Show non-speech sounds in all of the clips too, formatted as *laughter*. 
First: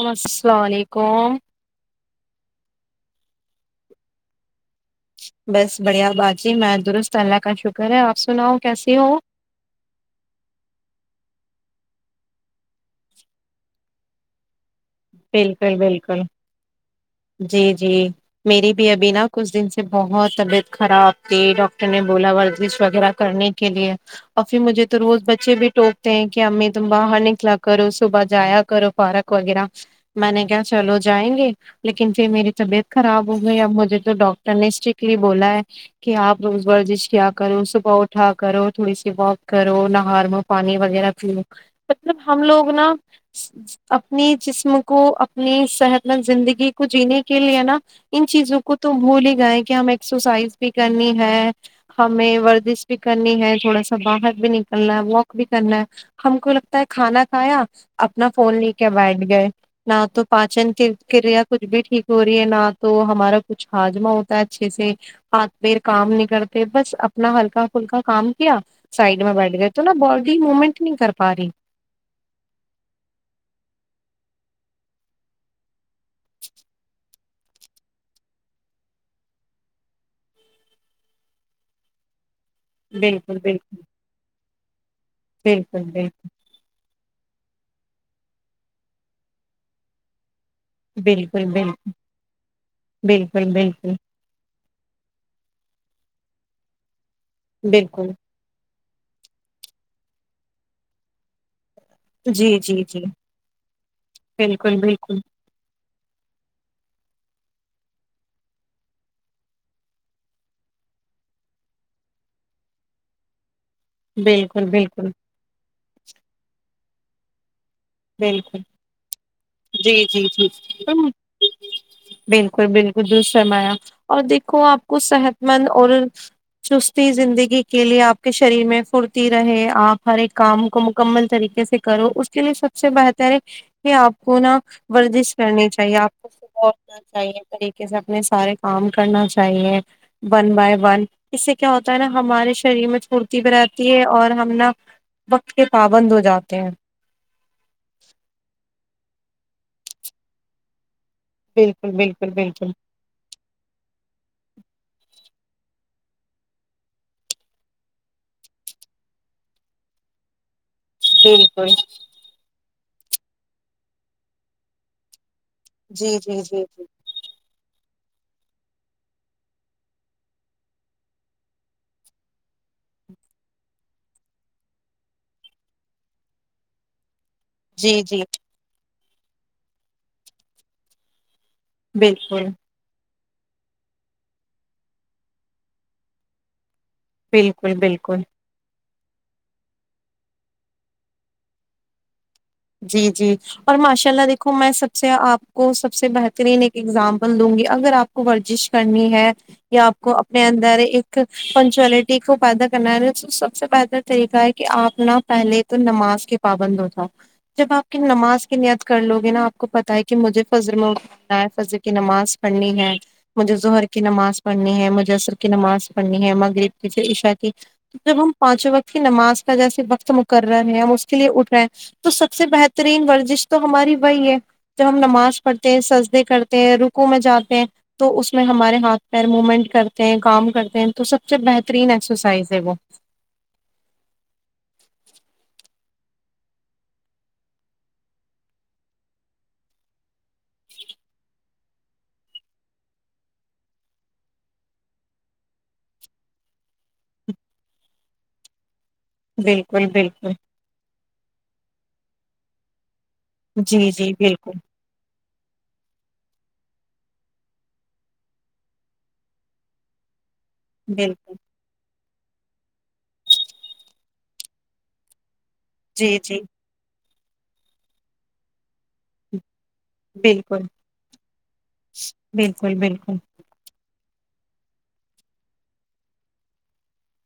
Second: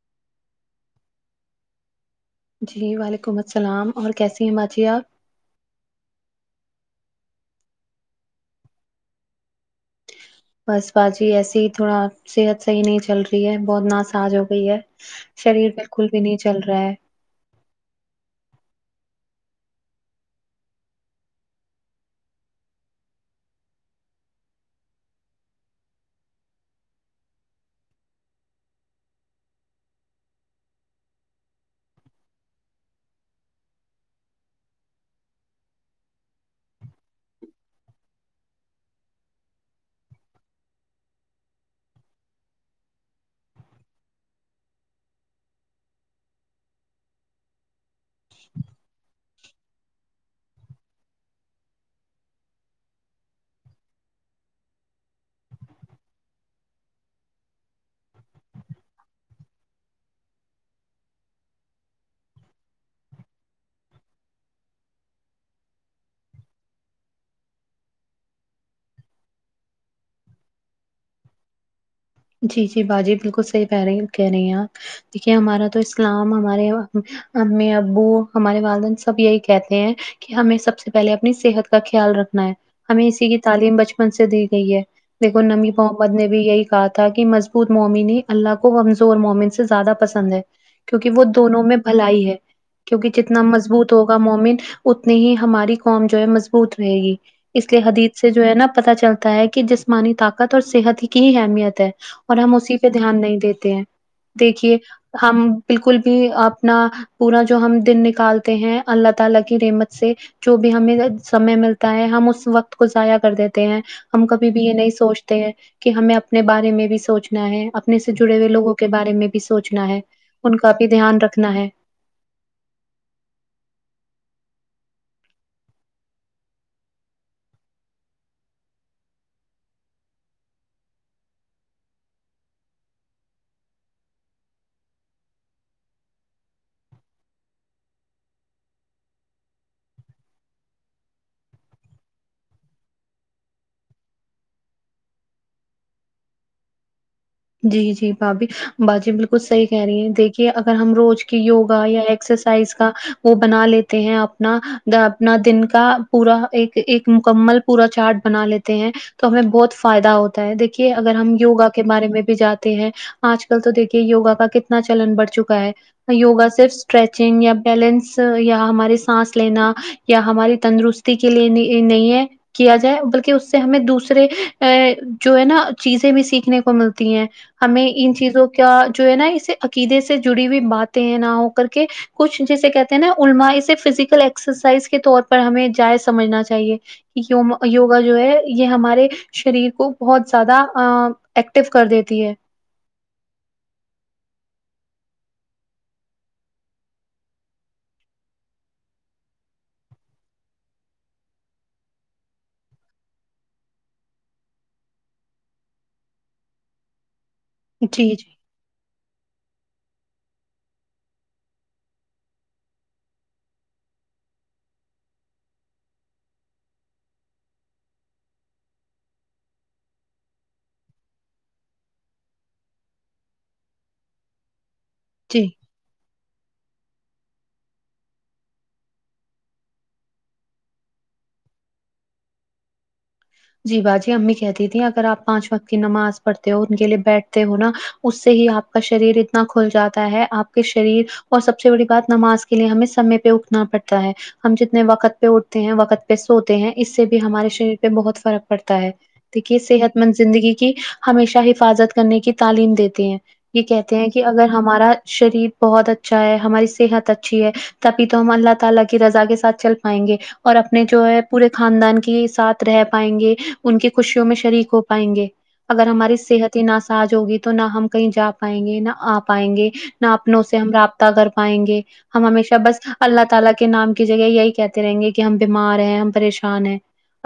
و السلام علیکم جی وعلیکم السلام اور کیسی ہیں باجی آپ بس بڑھیا باجی میں درست اللہ کا شکر ہے آپ سناؤ کیسی ہو بس باجی ایسی ہی تھوڑا صحت صحیح نہیں چل رہی ہے بہت ناساج ہو گئی ہے شریر بالکل بھی نہیں چل رہا ہے جی جی میری بھی ابھی نا کچھ دن سے بہت طبیعت خراب تھی ڈاکٹر نے بولا ورزش وغیرہ کرنی کے لیے اور پھر مجھے تو روز بچے بھی ٹوکتے ہیں کہ امی تم باہر نکلا کرو صبح جایا کرو پارک وغیرہ میں نے کیا چلو جائیں گے لیکن پھر میری طبیعت خراب ہو گئی اب مجھے تو ڈاکٹر نے اسٹرکٹلی بولا ہے کہ آپ روز ورزش کیا کرو صبح اٹھا کرو تھوڑی سی واک کرو نہار م پانی وغیرہ پی لو مطلب ہم لوگ نا اپنی جس ہم کو اپنی صحت مند زندگی کو جینے کے لیے نا ان چیزوں کو تو بھول ہی گئے کہ ہم ایکسرسائز بھی کرنی ہے ہمیں ورزش بھی کرنی ہے تھوڑا سا باہر بھی نکلنا ہے واک بھی کرنا ہے ہم کو لگتا ہے کھانا کھایا اپنا فون لے کے بیٹھ گئے نہ تو پاچن کی کریا کچھ بھی ٹھیک ہو رہی ہے نہ تو ہمارا کچھ ہاجمہ ہوتا ہے اچھے سے ہاتھ پیر کام نہیں کرتے بس اپنا ہلکا پلکا کام کیا سائڈ میں بیٹھ گئے تو نا باڈی مومنٹ نہیں کر پا رہی جی جی باجی بالکل صحیح کہہ رہی کہہ رہی ہیں آپ دیکھیے ہمارا تو اسلام ہمارے امی ابو ہمارے والدن سب یہی کہتے ہیں کہ ہمیں سب سے پہلے اپنی صحت کا خیال رکھنا ہے ہمیں اسی بالکل کی بالکل تعلیم بچپن سے دی گئی ہے دیکھو نمی بالکل بالکل محمد نے بھی یہی کہا تکہ مضبوط مومنی اللہ کو کمزور مومن سے زیادہ پسند ہے کیونکہ وہ بالکل دونوں بال میں بھلائی ہے کیونکہ جتنا بالکل مضبوط بالکل ہو ہوگا مومن اتنی ہی ہماری قوم جو ہے مضبوط رہے گی اس لیے بالکل حدیت سے جو ہے نا پتہ چلتا ہے کہ جسمانی طاقت اور صحت ہی کی اہمیت ہے اور ہم جی اسی جی پہ جی دھیان نہیں دیتے ہیں بالکل دیکھیے بالکل ہم بالکل بھی اپنا پورا جو ہم دن نکالتے ہیں اللہ تعالی کی رحمت سے جو بھی ہمیں سمے ملتا ہے ہم اس وقت کو ضائع کر دیتے ہیں ہم کبھی بھی بالکل یہ نہیں بالکل سوچتے کہ ہمیں اپنے بارے میں بھی سوچنا ہے اب اپنے سے جڑے ہوئے بالکل لوگوں کے بارے میں بھی سوچنا جی ہے جی جی ان کا بھی ہم، دھیان رکھنا ہے بالکل بالکل درس فرمایا اور دیکھو آپ کو صحت مند اور چستی زندگی کے لیے آپ کے شریر میں پھرتی رہے آپ ہر ایک کام کو مکمل طریقے سے کرو اس کے لیے سب سے بہتر ہے کہ آپ کو نا ورزش کرنی چاہیے آپ کو اور نا چاہیے طریقے سے اپنے سارے کام کرنا چاہیے ون بائی ون اس سے کیا ہوتا ہے نا ہمارے شریر میں پورتی بھی رہتی ہے اور ہم نا وقت کے پابند ہو جاتے ہیں جی جی بھابھی باجی بالکل صحیح کہہ رہی ہیں دیکھیے اگر ہم روز کی کہیوگا بالکل یا بالکل بالکل ایکسرسائز کا وہ بنا لیتے ہیں اپنا اپنا دن کا پورا ایک ایک مکمل پورا چارٹ بنا لیتے ہیں تو ہمیں بہت فائدہ ہوتا ہے دیکھیے اگر ہم یوگا بالکل کے بارے میں جاتے ہیں آج کل تو دیکھیے یوگا کا کتنا چلن بڑھ چکا ہے جی جی جی وگا جی صرف اسٹریس چنگ یا بیلنس یا ہمارے سانس لینا یا ہماری تندرستی کے لیے نہیں نہیں ہے کیا جائے بلکہ اس سے ہمیں دوسرے ا جو ہے نا چیزیں بھی سیکھنے کو مل تی ہیں ہمیں جی ان جی چیزوں کا جو ہے نا اسے عقیدے سے جڑی ہوئی باتیں ہیں نہ کر کے کچھ بالکل جیسے کہ نا علما اسے فزیکل ایکسرسائز کے طور پر ہمیں جائ سمجھنا چاہیے یوم بالکل یوگا جو بالکل ہے یہ ہمارے شریر کو بہت زیادہ ایکٹیو کر دیتی ہے جی جی اور ماشاء اللہ دیکھو میں سب سے آپ کو سب سے بہترین ایک ایگزامپل دوں گی اگر آپ کو ورزش کرنی ہے یا آپ کو اپنے اندر ایک پنچوئلٹی کو پیدا کرنا ہے تو سب سے بہتر طریقہ ہے کہ آپ ن پہلے تو نماز کے پابند ہو جائے جب آپ کی جی جی نماز کی نیت کر لوگے نا آپ کو پتا ہے کہ مجھے فضر میں اٹھنا ہے فضر کی نماز پڑھنی ہے مجھے ظہر کی نماز پڑھنی ہے مجھے عصر کی نماز پڑھنی ہے مغرب کی پھر عشا کی جب ہم پانچوں وقت کی نماز کا جیسے وقت مقرر ہے ہم اس کے لیے اٹھ رہے ہیں تو سب سے بہترین ورزش تو ہماری وہی ہے جب ہم نماز جی پڑھ سجدے کرتے ہیں رکوع میں جاتے ہیں تو اس میں ہمارے ہاتھ پیر مومنٹ کرتے ہیں کام کرتے ہیں تو سب سے بہترین ایکسرسائز ہے وہ جی باجی امی کہتی تیں اگر آپ پانچ وقت کی نماز پڑھتے ہو ان کے لیے بیٹھتے ہو نا اس سے ہی آپ کا شریر اتنا کھل جاتا ہے آپ کے شریر اور سب سے بڑی بات نماز کے لیے ہمیں سمے پہ اٹھنا پڑتا ہے ہم جتنے وقت پہ اٹھتے ہیں وقت پہ سوتے ہیں اس سے بھی ہمارے شریر پہ بہت فرق پڑتا ہے دیکھئے بالکل صحت مند بالکل زندگی کہ ہمیشہ حفاظت کرنے کی تعلیم دیتے ہیں یہ جی کہتے ہیں جی کہ اگر بالکل ہمارا شریر بہت اچھا ہے ہماری صحت اچھی ہے تبھی تو ہم اللہ تعالی کی رضا کے ساتھ چل پائیں گے اور اپنے جو ہے بالکل پورے خاندان کے ساتھ رہ پائیں گے ان کی خوشیوں میں شریک ہو پائیں گے اگر ہماری جی جی صحت ہی ناساج ہوگی تو نہ ہم کہیں جا پائیں گے نہ آ پائیں گے نا اپنوں سے بالکل ہم رابطہ کر پائیں گے ہم ہمیشہ بالکل بس بالکل اللہ تعالی کے نام کی جگہ یہی کہتے رہیں گے کہ ہم بیمار ہیں ہم پریشان ہیں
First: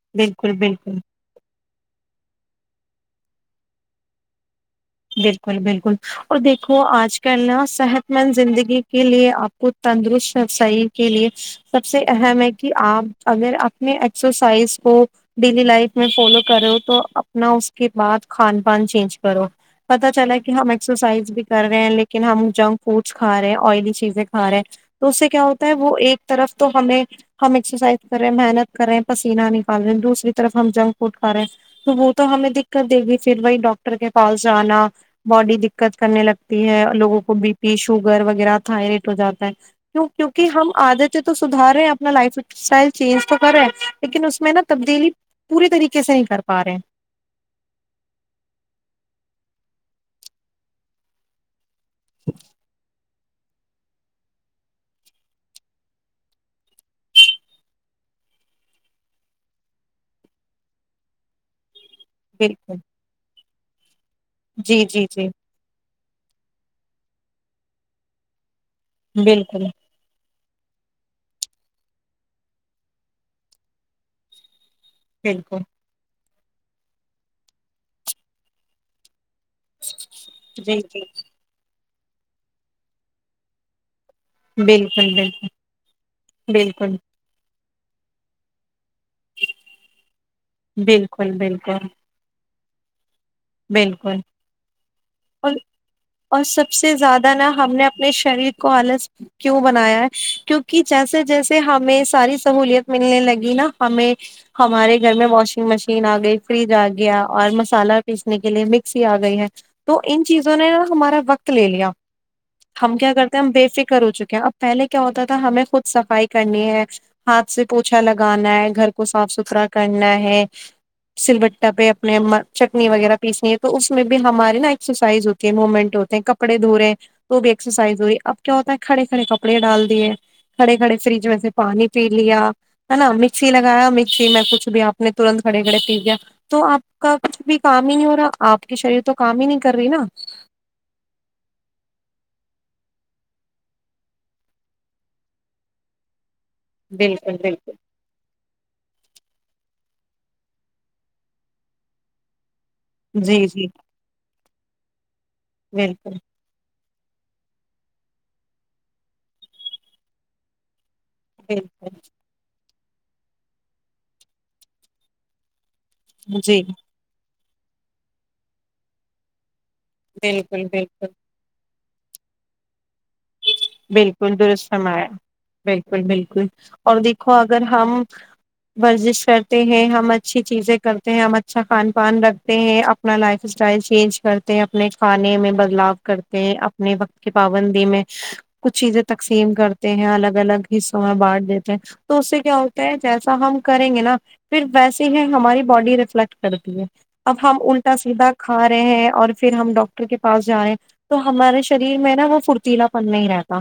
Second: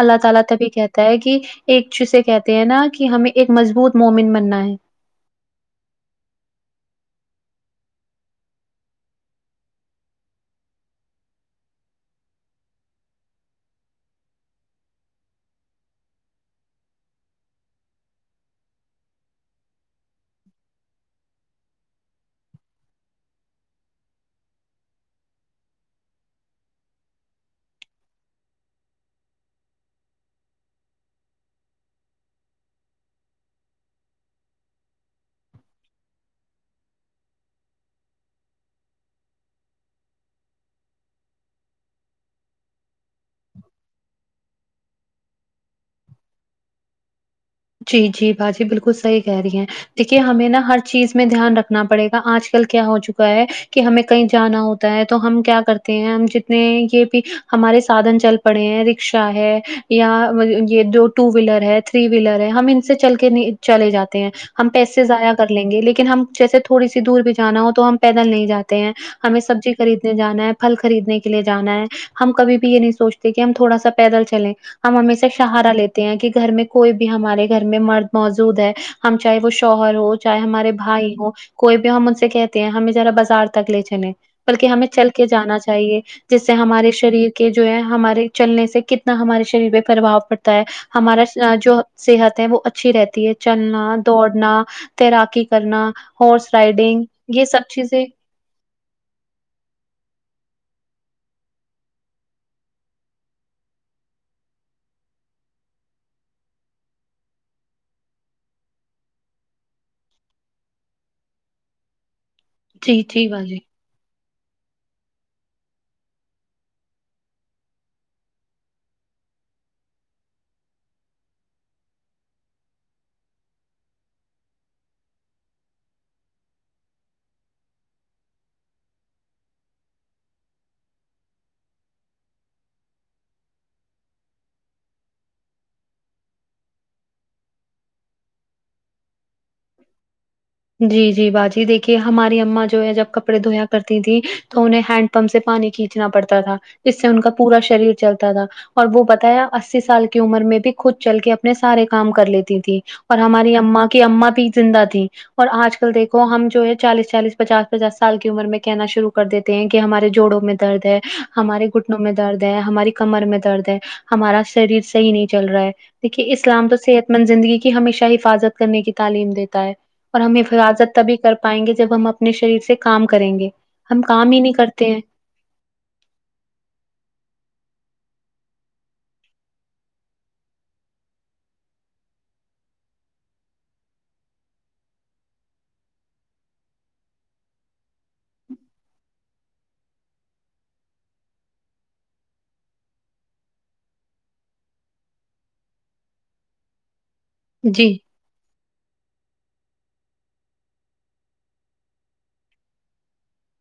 اللہ تعالی بالکل تب بالکل کہ ایک چے کہتے ہیں نا کہ ہمیں ایک مضبوط مومن بننا ہے بالکل بالکل اور دیکھو آج کل نا صحت مند زندگی کے لیے آپ کو تندرست سریر کے لیے سب سے اہم ہے کہ آپ اگر اپنے ایکسرسائز کو ڈیلی لائف میں فالو کرو تو اپنا اس کے بعد کھان پان چینج کرو پتا چلا کہ ہم ایکسرسائز بھی کر رہے ہیں لیکن ہم جنک فوڈس کھا رہے ہیں آئلی چیزیں کھا رہے ہیں تو اس سے کیا ہوتا ہے وہ ایک طرف تو ہمیں ہم ایکسرسائز کرے ہیں محنت کر رہے ہیں پسینہ نکال رہے دوسری طرف ہم جنک فوڈ کھا رہے ہیں تو وہ تو ہمیں دقت دے گی پھر وہی ڈاکٹر کے پاس جانا باڈی دقت کرنے لگتی ہے لوگوں کو بی پی شوگر وغیرہ تھائریٹ ہو جاتا ہے کیوں کیونکہ ہم عادتیں تو سدار رہے ہیں اپنا لائف اسٹائل چینج تو کر رہے ہیں لیکن اس میں نا تبدیلی پوری طریقے سے نہیں کر پا رہے ہیں جی جی باجی بالکل صحیح کہہ رہی ہیں دیکھیے ہمیں نا ہر چیز میں دھیان رکھ نا پڑے گا آج کل کیا ہو چکا ہے ہ کہ ہمیں کہیں جانا ہوتا ہے تو ہم کیا کرتے ہیں ہم جتنے یہ بھی ہمارے سادھن چل پڑے ہیں رکشا ہے یا یہ دو ٹو ویلر ہے تھری وی ہم بالکل ان سے چل کے نہیں چلے جاتے ہیں ہم جی پیسے جی جی ضائع کر لگیں لیکن ہم جیسے تھوڑی سی دور بھی جانا ہو تو ہم پیدل نہیں جا یہ ہیں ہمیں بالکل سبزی خریدنے جانا ہے پھل خریدنے کے لیے جانا ہے ہم کبھی بھی یہ نہیں سوچتے کہ ہم تھوڑا سا پیدل چلیں ہم ہمشہ بالکل سہارا لیتے ہیں کہ گھر میں کوئی بھی ہمارے گھر میں مرد موجود ہے ہم چاہے وہ شوہر ہو چاہے ہمارے جی جی بھائی ہو کوئی بھی ہم ان سے کہتے ہیں ہمیں ذرا بازار تک لے چلیں بلکہ ہمیں چل بالکل کے بالکل جانا چاہیے جس سے ہمارے بالکل شریر کہ جو ہے ہمارے چلنے سے کتنا ہمارے شریر پہ پرباؤ پڑتا ہے ہمارا بالکل س جو بالکل صحت ہے وہ اچھی رہتی ہے چلنا بالکل دوڑنا تیراکی اور کرنا اور ہارس سب سے رائڈنگ زیادہ یہ نا سب ہم نے چیزیں اپنے شریر کو آلس کیوں بنایا ہے کیونکہ جیسے جیسے ہمیں ساری سہولت ملنے لگی نا ہمیں ہمارے گھر میں واشنگ مشین آ گئی فریج آ گیا اور مسالہ پیسنے کے لیے مکسی آ گئی ہے تو ان چیزوں نے ہمارا وقت لے لیا ہم جی کیا جی کرتے ہیں ہم باجی بے فکر ہو چکے ہیں اب پہلے کیا ہوتا تھا ہمیں خود صفائی کرنی ہے ہاتھ سے پوچھا لگانا ہے گھر کو صاف ستھرا کرنا ہے سل بٹا پہ اپنے ما چٹ نی وغیرہ پیسنی ہے تو اس میں بھی ہماری نا ایکسرسائز ہوتی ہے موومنٹ ہوتے ہیں کپڑے دھو رے ہیں تو بھی ایکسرسائز ہوئی اب کیا ہوتا ہے کھڑے کھڑے کپڑے ڈال دیے کھڑے کھڑے فریج میں سے پانی پی لیا ہے نا مکسی لگایا مکسی میں کچھ بھی آپ نے ترنت کھڑے کھڑے پی گیا تو آپ کا کچھ بھی کام ہی نہیں ہو رہا آپ کی شریر تو کام ہی نہیں کر رہی نا جی جی باجی دیکھیے ہماری اما جو ہے جب کپڑے دھویا کرتی تھیں تو انہیں ہینڈ پمپ سے پانی کھینچنا پڑتا تھا جس سے ان کا بالکل پورا بالکل شریر چلتا تھا اور وہ بتایا اسی سال کی عمر میں بھی خود چل کے اپنے سارے کام کر لیتی تھی اور جی ہماری جی اما کی اما بھی زندہ تھی اور آج کل بالکل دیکھو ہم جو ہے چالیس چالیس پچاس پچاس سال کی عمر میں کہنا شروع کر دیتے ہیں کہ ہمارے جوڑوں میں درد ہے ہ ہمارے گھٹنوں بالکل میں درد ہے ہماری کمر میں درد ہے ہمارا شریر صحیح نہیں چل رہا ہے دیکھیے جی اسلام تو صحت مند زندگی کی ہمیشہ حفاظت کرنے کی تعلیم دیتا ہے اور ہم بالکل حفاظت بالکل تبھی کر پائیں گے جب ہم اب اپنے شریر سے کام کریں گے ہم کام بالکل ہی نہیں درست کرتے ہیں فرمایا بالکل بالکل اور دیکھو اگر ہم ورزش کرتے ہیں ہم اچھی چیزیں کرتے ہیں ہم اچھا کھان پان رکھتے ہیں اپنا لائف اسٹائل چینج کرتے ہیں اپنے کھانے میں بدلاؤ کرتے ہیں اپنے وقت کی پابندی میں کچھ چیزیں تقسیم کرتے ہیں الگ الگ حصوں میں بانٹ دیتے ہیں تو اس سے کیا ہوتا ہے جیسا ہم کریں گے نا پھر ویسے ہی ہماری باڈی ریفلیکٹ کرتی ہے اب ہم جی الٹا سیدھا کھا رہے ہیں اور پھر ہم ڈاکٹر کے پاس جا رہے ہیں تو ہمارے شریر میں نا وہ فرتیلا پن نہیں رہتا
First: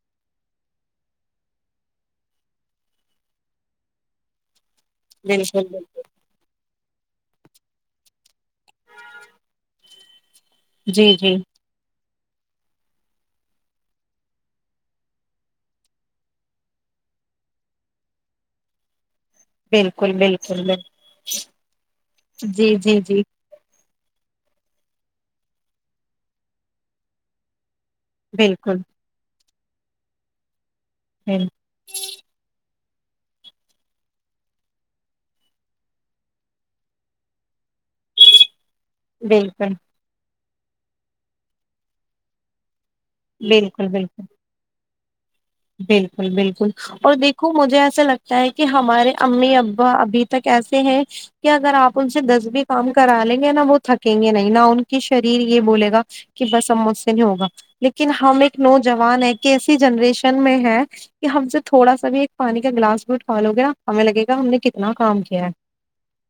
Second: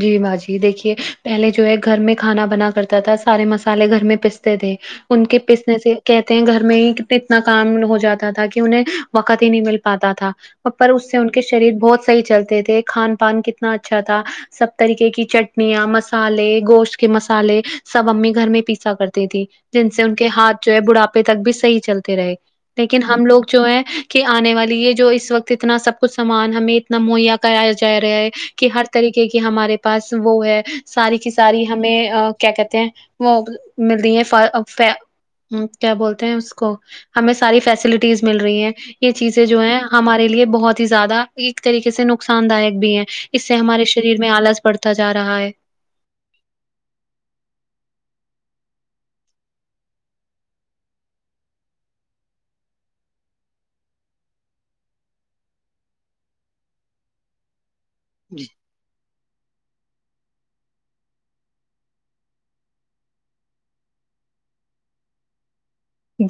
جی با جی دیکھیے پہلے جو ہے گھر میں کھانا بنا کرتا تھا سارے مسالے گھر میں پستے تھے ان کے بالکل بالکل پسنے سے کہتے ہیں گھر میں ہی اتنا کام ہو جاتا تھا کہ انہیں وقت ہی نہیں مل پاتا تھا پر اس جی سے ان جی کے شریر بہت صحیح چلتے تھے کھان پان کتنا اچھا تھا سب طریقے کی چٹنیاں مسالے گوشت کے مسالے سب امی گھر میں پیسا کرتی تھی جن سے بالکل ان بالکل کے ہاتھ جو بالکل، ہے بڑھاپے تک بھی صحیح چلتے رہے جی جی لیکن جی ہم لوگ جو ہے کہ آنے والی ہے جو اس وقت اتنا سب کچھ سامان ہمیں اتنا مہیا کہیا جا رہا ہے کہ بالکل ہر طریقے کی ہمارے پاس وہ ہے ساری کی بل- ساری ہمیں کیا کہتے ہیں وہ ملتی *unintelligible* ہے کیا بولتے ہیں اس کو ہمیں ساری فیسلٹیز مل رہی ہیں یہ چیزیں جو بالکل ہے ہمارے لیے بہت ہی زیادہ ایک طریقے سے نقصان دایک بھی ہے اس سے ہمارے بالکل شریر بالکل میں آلس پڑتا جا رہا ہے بالکل بالکل اور دیکھو مجھے ایسا لگتا ہے کہ ہمارے امی ابا ابھی تک ایسے ہیں کہ اگر آپ ان سے دس بھی کام کرا لیں گے نا وہ تھکیں گے نہیں نہ ان کی شریر یہ بولے گا کہ بس اب مجھ سے نہیں ہوگا لیکن ہم ایک نوجوان ہے کہ ایسی جنریشن میں ہے کہ ہم سے تھوڑا سا بھی ایک پانی کا گلاس بھی اٹھوا لو گے ہمیں لگے گا ہم نے کتنا کام کیا ہے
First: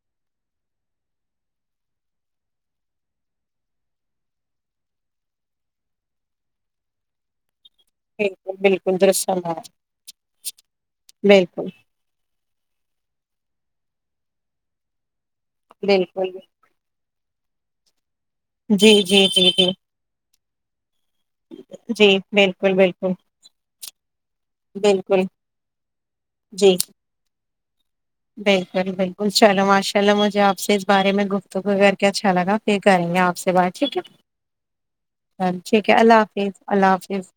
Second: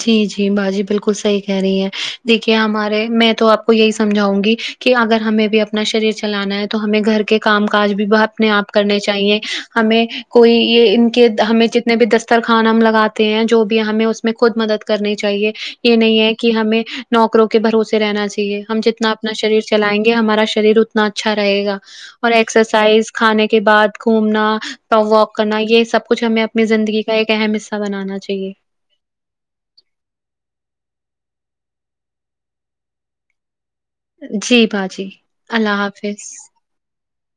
جی جی باجی بالکل صحیح کہہ رہی ہیں دیکھیے ہمارے میں تو آپ کو یہی سمجھاؤں گی کہ اگر ہمیں بھی اپنا شریر چلانا ہے تو ہمیں گھر کے کام کاج بھی وہ اپنے بالکل آپ کرنے بالکل درست چاہیے فرمایا ہمیں کوئی یہ ان کے ہمیں بالکل میں بھی دسترخانا ہم لگاتے ہیں جو بھی ہمیں اس میں خود مدد کرنی چاہیے یہ نہیں بالکل ہے کہ ہمیں نوکروں کے بھروسے رہنا چاہ ہم جی جتنا جی اپنا جی شریر جی چلائیں گے ہمارا شریر اتنا اچھا رہے گا جی اور بالکل ایکسرسائز بالکل کھانے کے بعد گھومنا بالکل واک کرنا یہ سب کچھ ہمیں اپنی جی زندگی کا ایک اہم حصہ بنانا چ *unintelligible* بالکل چلو ماشاء اللہ مجھے آپ سے اس بارے میں گفتگو کر کے اچھا لگا پھر کریں گے آپ سے بات ٹھیک ہے ٹھیک ہے اللہ حافظ اللہ حافظ